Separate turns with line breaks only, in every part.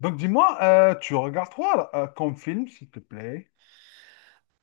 Donc dis-moi, tu regardes quoi là, comme film, s'il te plaît?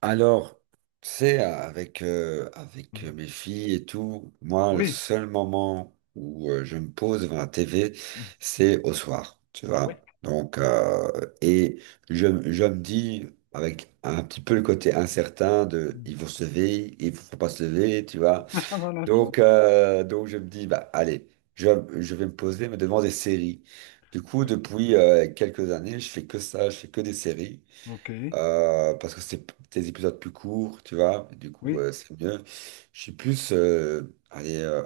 Alors, tu sais, avec, avec
Mm.
mes filles et tout, moi, le
Oui.
seul moment où je me pose devant la TV,
Mm.
c'est au soir, tu
Oui.
vois. Donc, et je me dis, avec un petit peu le côté incertain de,
Mm.
ils vont se lever, ils vont pas se lever, tu vois.
Voilà, je vois ça.
Donc je me dis, bah, allez, je, je vais me poser, mais devant des séries. Du coup,
Oui.
depuis quelques années, je fais que ça, je fais que des séries.
Ok. Oui.
Parce que des épisodes plus courts, tu vois, du coup, c'est mieux. Je suis plus, allez,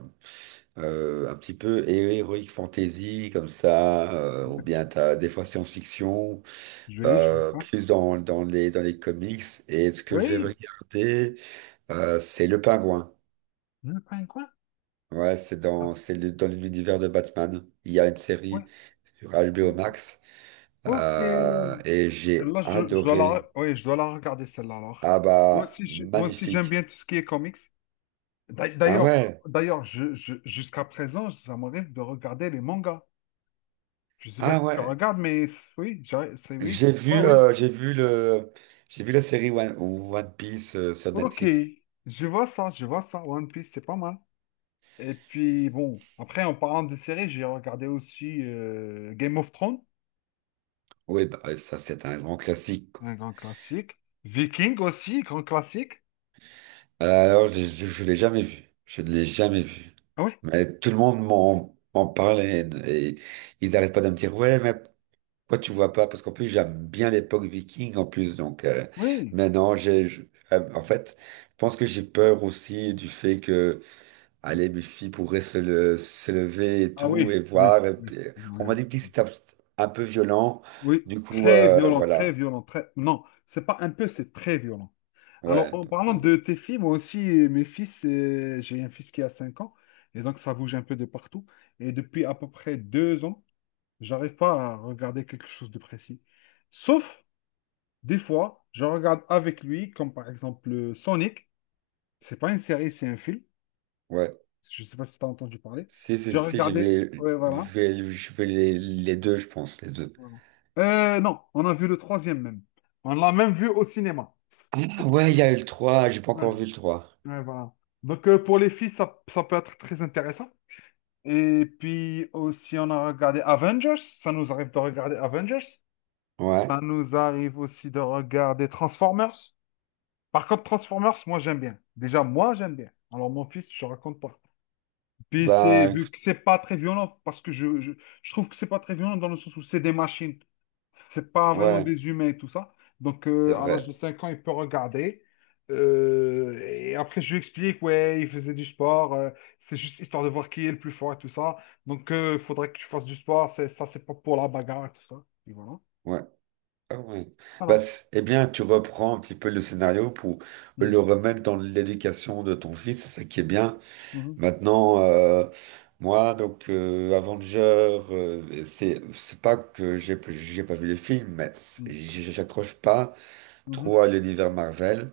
euh, un petit peu héroïque fantasy, comme ça, ou
Oui.
bien t'as des fois science-fiction,
Je vais, je vois ça.
plus dans, dans les comics. Et ce que j'ai
Oui.
regardé, c'est Le Pingouin.
Le pain quoi?
Ouais, c'est
Ah,
dans, dans l'univers de Batman. Il y a une série
ouais.
sur HBO Max,
Ok.
et j'ai
Celle-là, je dois la,
adoré.
oui, je dois la regarder, celle-là, alors.
Ah
Moi
bah,
aussi, moi aussi, j'aime
magnifique.
bien tout ce qui est comics.
Ah
D'ailleurs,
ouais,
d'ailleurs, jusqu'à présent, ça m'arrive de regarder les mangas. Je sais pas
ah
si tu
ouais.
regardes, mais oui, c'est oui, oui.
J'ai vu le, j'ai vu la série One Piece sur
Ok,
Netflix.
je vois ça, je vois ça. One Piece, c'est pas mal. Et puis bon, après en parlant de séries, j'ai regardé aussi Game of Thrones,
Oui, bah ouais, ça c'est un grand classique, quoi.
un grand classique. Viking aussi, grand classique.
Alors je l'ai jamais vu, je ne l'ai jamais vu.
Ah oui,
Mais tout le monde m'en parle et ils n'arrêtent pas de me dire ouais, mais pourquoi tu vois pas? Parce qu'en plus j'aime bien l'époque viking en plus, donc
oui.
maintenant en fait, je pense que j'ai peur aussi du fait que allez, mes filles pourraient se lever et
Ah oui,
tout, et
oui,
voir. Et
oui.
puis,
Oui,
on m'a
oui.
dit que c'était un peu violent.
Oui,
Du coup,
très violent, très
voilà.
violent, très. Non, c'est pas un peu, c'est très violent. Alors
Ouais,
en
donc,
parlant de tes filles, moi aussi, mes fils, j'ai un fils qui a 5 ans, et donc ça bouge un peu de partout. Et depuis à peu près 2 ans. J'arrive pas à regarder quelque chose de précis. Sauf, des fois, je regarde avec lui, comme par exemple Sonic. C'est pas une série, c'est un film.
ouais.
Je sais pas si tu as entendu parler.
Si, si,
J'ai
si,
regardé. Ouais, voilà.
je vais les deux, je pense, les deux.
Voilà. Non, on a vu le troisième même. On l'a même vu au cinéma.
Ah ouais, il y a eu le trois. J'ai pas
Ouais,
encore vu le 3.
ouais, voilà. Donc, pour les filles, ça peut être très intéressant. Et puis aussi, on a regardé Avengers. Ça nous arrive de regarder Avengers. Ça
Ouais,
nous arrive aussi de regarder Transformers. Par contre, Transformers, moi, j'aime bien. Déjà, moi, j'aime bien. Alors, mon fils, je raconte pas. Puis, c'est,
bah,
vu
écoute,
que c'est pas très violent, parce que je trouve que c'est pas très violent dans le sens où c'est des machines. C'est pas vraiment
ouais,
des humains et tout ça. Donc,
c'est
à l'âge
vrai.
de 5 ans, il peut regarder. Et après, je lui explique, ouais, il faisait du sport. C'est juste histoire de voir qui est le plus fort et tout ça. Donc, il faudrait que tu fasses du sport. C'est, ça, c'est pas pour la bagarre et tout ça. Et voilà.
Ouais. Ah ouais. Bah,
Voilà.
c'est- eh bien, tu reprends un petit peu le scénario pour
Mm,
le remettre dans l'éducation de ton fils, c'est ça qui est bien.
mhm,
Maintenant, moi, donc Avenger, c'est pas que j'ai pas vu les films, mais c'est-
mm,
j'accroche pas
mhm.
trop à l'univers Marvel.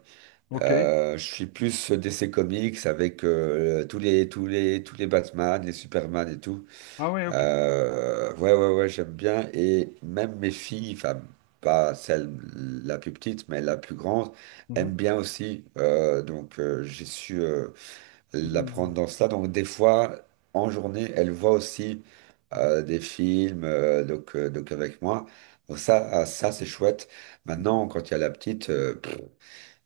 OK.
Je suis plus DC Comics avec tous les Batman, les Superman et tout.
Ah ouais, OK.
Ouais, j'aime bien et même mes filles, enfin pas celle la plus petite, mais la plus grande,
Mhm,
aime bien aussi. Donc j'ai su la prendre
mhm.
dans ça. Donc des fois, en journée, elle voit aussi des films donc avec moi. Donc ça, ah, ça c'est chouette.
Mhm.
Maintenant, quand il y a la petite,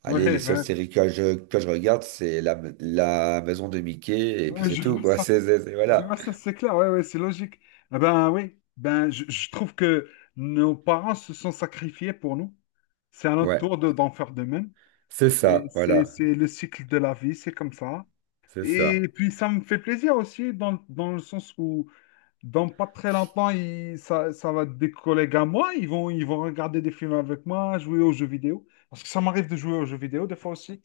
allez,
Ouais,
les seules
ben,
séries que que je regarde, c'est la maison de Mickey et puis
ouais,
c'est tout, quoi. C'est,
je
voilà.
vois ça, c'est clair, ouais, ouais, c'est logique. Ah ben oui, ben je trouve que nos parents se sont sacrifiés pour nous. C'est à notre
Ouais,
tour de, d'en faire de même.
c'est
Et
ça, voilà,
c'est le cycle de la vie, c'est comme ça.
c'est ça.
Et puis ça me fait plaisir aussi dans, dans le sens où dans pas très longtemps, ça, ça va être des collègues à moi, ils vont regarder des films avec moi, jouer aux jeux vidéo. Parce que ça m'arrive de jouer aux jeux vidéo des fois aussi.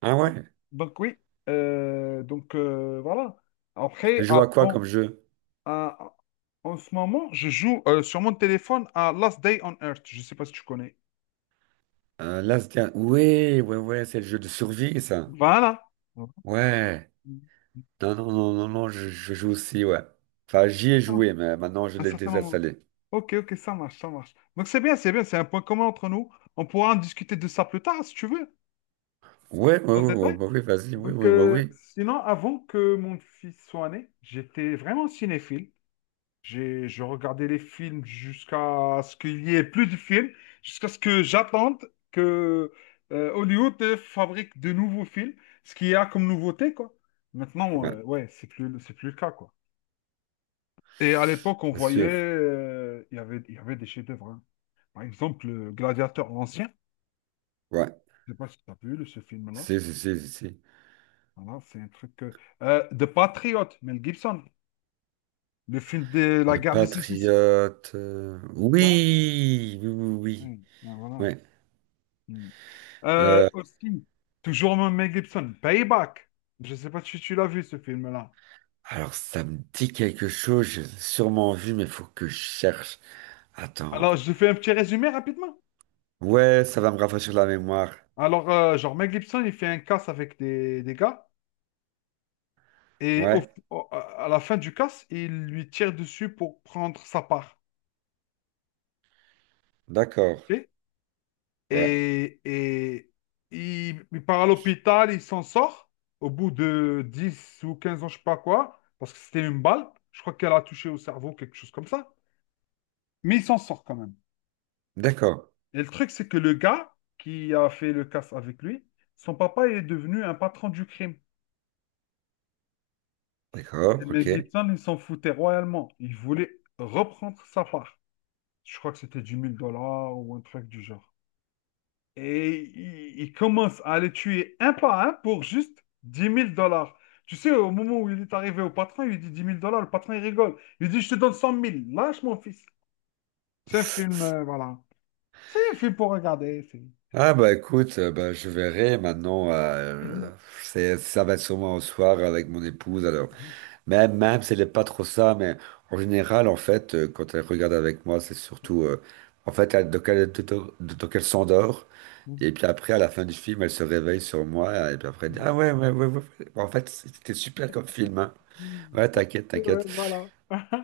Ah ouais,
Donc oui, voilà. Après,
je joue
ah,
à quoi
bon,
comme jeu?
ah, en ce moment, je joue sur mon téléphone à Last Day on Earth. Je ne sais pas si tu connais.
Un Last Guardian. Ouais, ouais, ouais, c'est le jeu de survie, ça.
Voilà.
Ouais. Non, non, non, non, non, je joue aussi, ouais. Enfin, j'y ai
C'est ça,
joué, mais maintenant je
un
l'ai
certain moment.
désinstallé.
Ok, ok, ça marche, ça marche. Donc c'est bien, c'est bien, c'est un point commun entre nous. On pourra en discuter de ça plus tard, si tu veux,
Ouais, ouais,
dans le
ouais, ouais,
détail.
bah oui, vas-y, oui,
Donc
oui, bah oui.
sinon, avant que mon fils soit né, j'étais vraiment cinéphile. J'ai, je regardais les films jusqu'à ce qu'il y ait plus de films, jusqu'à ce que j'attende que Hollywood fabrique de nouveaux films, ce qu'il y a comme nouveauté, quoi. Maintenant,
Ouais,
ouais, c'est plus le cas, quoi. Et à l'époque, on
bien
voyait,
sûr.
il y avait des chefs-d'œuvre, hein. Par exemple, le Gladiateur l'ancien.
Ouais.
Je sais pas si tu as vu ce film-là.
Si, si, si, si, si.
Voilà, c'est un truc de Patriote, Mel Gibson. Le film de la
Le
guerre des 6.
Patriote. Oui, oui, oui,
Voilà.
oui. Ouais.
Hmm. Aussi, toujours Mel Gibson, Payback. Je ne sais pas si tu l'as vu ce film-là.
Alors, ça me dit quelque chose, j'ai sûrement vu, mais faut que je cherche. Attends.
Alors, je fais un petit résumé rapidement.
Ouais, ça va me rafraîchir la mémoire.
Alors, genre, Mel Gibson, il fait un casse avec des gars et
Ouais,
à la fin du casse, il lui tire dessus pour prendre sa part.
d'accord.
Ok.
Ouais,
Et il part à l'hôpital, il s'en sort au bout de 10 ou 15 ans, je sais pas quoi, parce que c'était une balle. Je crois qu'elle a touché au cerveau, quelque chose comme ça. Mais il s'en sort quand même.
d'accord.
Et le truc, c'est que le gars qui a fait le casse avec lui, son papa est devenu un patron du crime. Et
D'accord,
Mel
ok.
Gibson, il s'en foutait royalement. Il voulait reprendre sa part. Je crois que c'était 10 000 dollars ou un truc du genre. Et il commence à les tuer un par un pour juste 10 000 dollars. Tu sais, au moment où il est arrivé au patron, il lui dit 10 000 dollars. Le patron, il rigole. Il dit, je te donne 100 000. Lâche mon fils. C'est un film, voilà. C'est un film pour regarder.
Ah bah écoute, bah, je verrai maintenant. C'est, ça va être sûrement au soir avec mon épouse. Alors même si elle n'est pas trop ça, mais en général en fait, quand elle regarde avec moi, c'est surtout en fait donc elle s'endort et puis après à la fin du film, elle se réveille sur moi et puis après elle dit ah Bon, en fait c'était super comme film hein. Ouais,
Ouais, ouais,
t'inquiète.
voilà.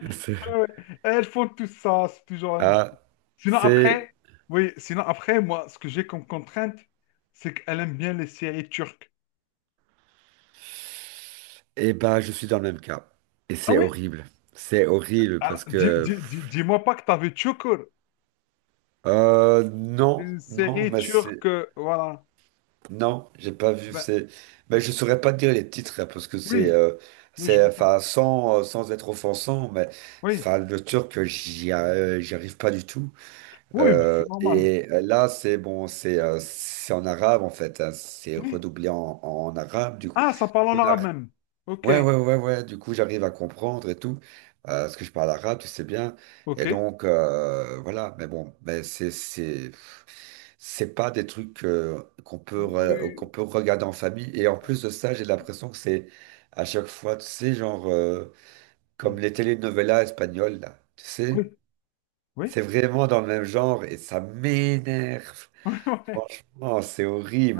C'est-
Ouais, ouais. Elles font tout ça, c'est toujours la même
Ah
chose. Sinon
c'est
après, oui, sinon après, moi, ce que j'ai comme contrainte, c'est qu'elle aime bien les séries turques.
et ben je suis dans le même cas et
Ah
c'est
oui?
horrible. C'est horrible
Alors,
parce
dis,
que
dis-moi pas que t'as vu Çukur,
Non,
une
non,
série
mais
turque,
c'est...
voilà.
Non, j'ai pas vu.
Ben,
C'est... Mais
m-
je saurais pas te dire les titres, hein, parce que
oui, oui, je
c'est
vois ça.
enfin, sans, sans être offensant, mais
Oui,
enfin, le turc, j'y arrive pas du tout.
oui, mais c'est normal.
Et là, c'est bon, c'est en arabe, en fait. Hein, c'est
Oui.
redoublé en, en arabe, du coup.
Ah, ça parle
On
en
a-
arabe même. Ok,
Ouais, ouais, ouais, ouais. Du coup, j'arrive à comprendre et tout. Parce que je parle arabe, tu sais bien.
ok.
Et donc, voilà. Mais bon, mais c'est... C'est pas des trucs qu'on peut, qu'on
Oui,
peut regarder en famille. Et en plus de ça, j'ai l'impression que c'est à chaque fois, tu sais, genre comme les telenovelas espagnoles, là. Tu sais,
oui,
c'est
oui.
vraiment dans le même genre et ça m'énerve.
Oui.
Franchement, c'est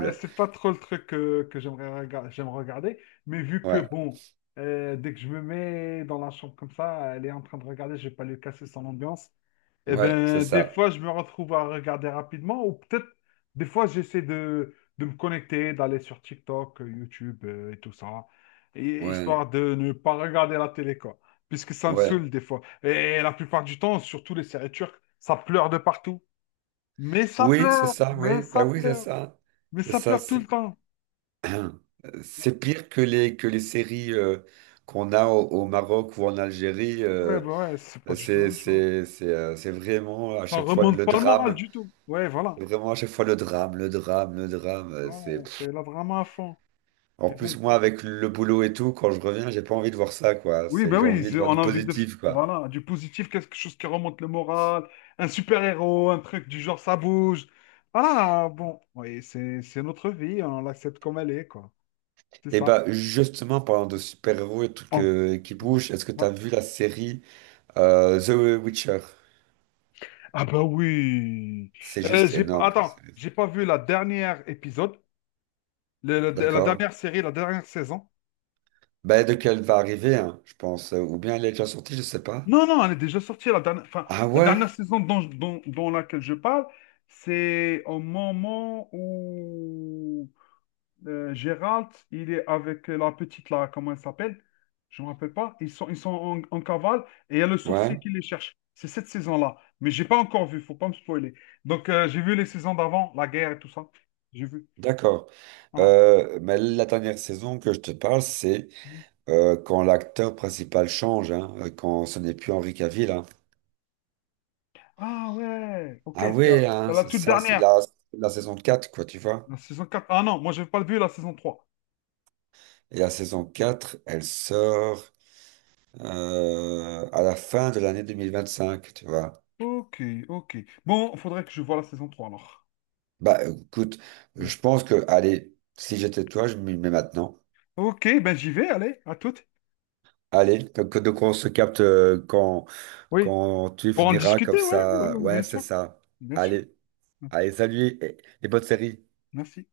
Ouais, c'est pas trop le truc que j'aime regarder, mais vu que
Ouais,
bon, dès que je me mets dans la chambre comme ça, elle est en train de regarder, je vais pas lui casser son ambiance. Et
ouais, c'est
ben des fois
ça.
je me retrouve à regarder rapidement, ou peut-être des fois j'essaie de me connecter, d'aller sur TikTok, YouTube et tout ça,
Ouais,
histoire de ne pas regarder la télé quoi, puisque ça me
ouais.
saoule des fois. Et la plupart du temps, surtout les séries turques, ça pleure de partout. Mais ça
Oui, c'est
pleure,
ça,
mais
oui. Ben
ça
oui, c'est
pleure,
ça.
mais
C'est
ça
ça,
pleure tout le temps.
c'est pire que les séries qu'on a au, au Maroc ou en Algérie.
Ouais, bah ouais, c'est pas du tout la
C'est,
même chose.
c'est vraiment à
Ça
chaque fois
remonte
le
pas le moral
drame.
du tout. Ouais, voilà.
C'est vraiment à chaque fois le drame, le drame, le drame.
Voilà,
C'est...
c'est là vraiment à fond.
En
Mais bon.
plus, moi, avec le boulot et tout, quand je reviens, j'ai pas envie de voir ça, quoi.
Oui,
C'est...
bah
J'ai
oui,
envie de voir
on
du
a envie de.
positif, quoi.
Voilà, du positif, quelque chose qui remonte le moral, un super-héros, un truc du genre ça bouge. Voilà, bon. Oui, c'est notre vie, on l'accepte comme elle est, quoi. C'est
Et
ça.
bah, justement, parlant de super-héros et tout
On-
que... qui bougent, est-ce que
Ouais.
t'as vu la série The Witcher?
Ah bah oui.
C'est juste
J'ai...
énorme comme
Attends,
série.
j'ai pas vu la dernière épisode, la
D'accord?
dernière série, la dernière saison.
Bah, de quelle va arriver, hein, je pense. Ou bien elle est déjà sortie, je sais pas.
Non, non, elle est déjà sortie. La dernière, enfin,
Ah
la
ouais?
dernière saison dont, dont laquelle je parle, c'est au moment où Gérald, il est avec la petite, là, comment elle s'appelle? Je ne me rappelle pas. Ils sont en, en cavale et il y a le sorcier
Ouais.
qui les cherche. C'est cette saison-là. Mais j'ai pas encore vu, faut pas me spoiler. Donc, j'ai vu les saisons d'avant, la guerre et tout ça. J'ai vu.
D'accord.
Voilà.
Mais la dernière saison que je te parle, c'est quand l'acteur principal change, hein, quand ce n'est plus Henri Cavill. Hein.
Ah ouais, ok,
Ah oui,
c'est
hein,
la
c'est
toute
ça, c'est
dernière.
la, la saison 4, quoi, tu vois.
La saison quatre. Ah non, moi, je n'ai pas vu la saison trois.
Et la saison 4, elle sort à la fin de l'année 2025, tu vois.
Ok, ok. Bon, faudrait que je voie la saison 3 alors.
Bah écoute,
Hmm.
je pense que, allez, si j'étais toi, je m'y mets maintenant.
Ok, ben j'y vais, allez, à toutes.
Allez, donc on se capte
Oui,
quand tu
pour en
finiras comme
discuter, ouais, ouais,
ça.
ouais,
Ouais,
bien
c'est
sûr,
ça.
bien sûr.
Allez. Allez, salut, et- les bonnes séries.
Merci.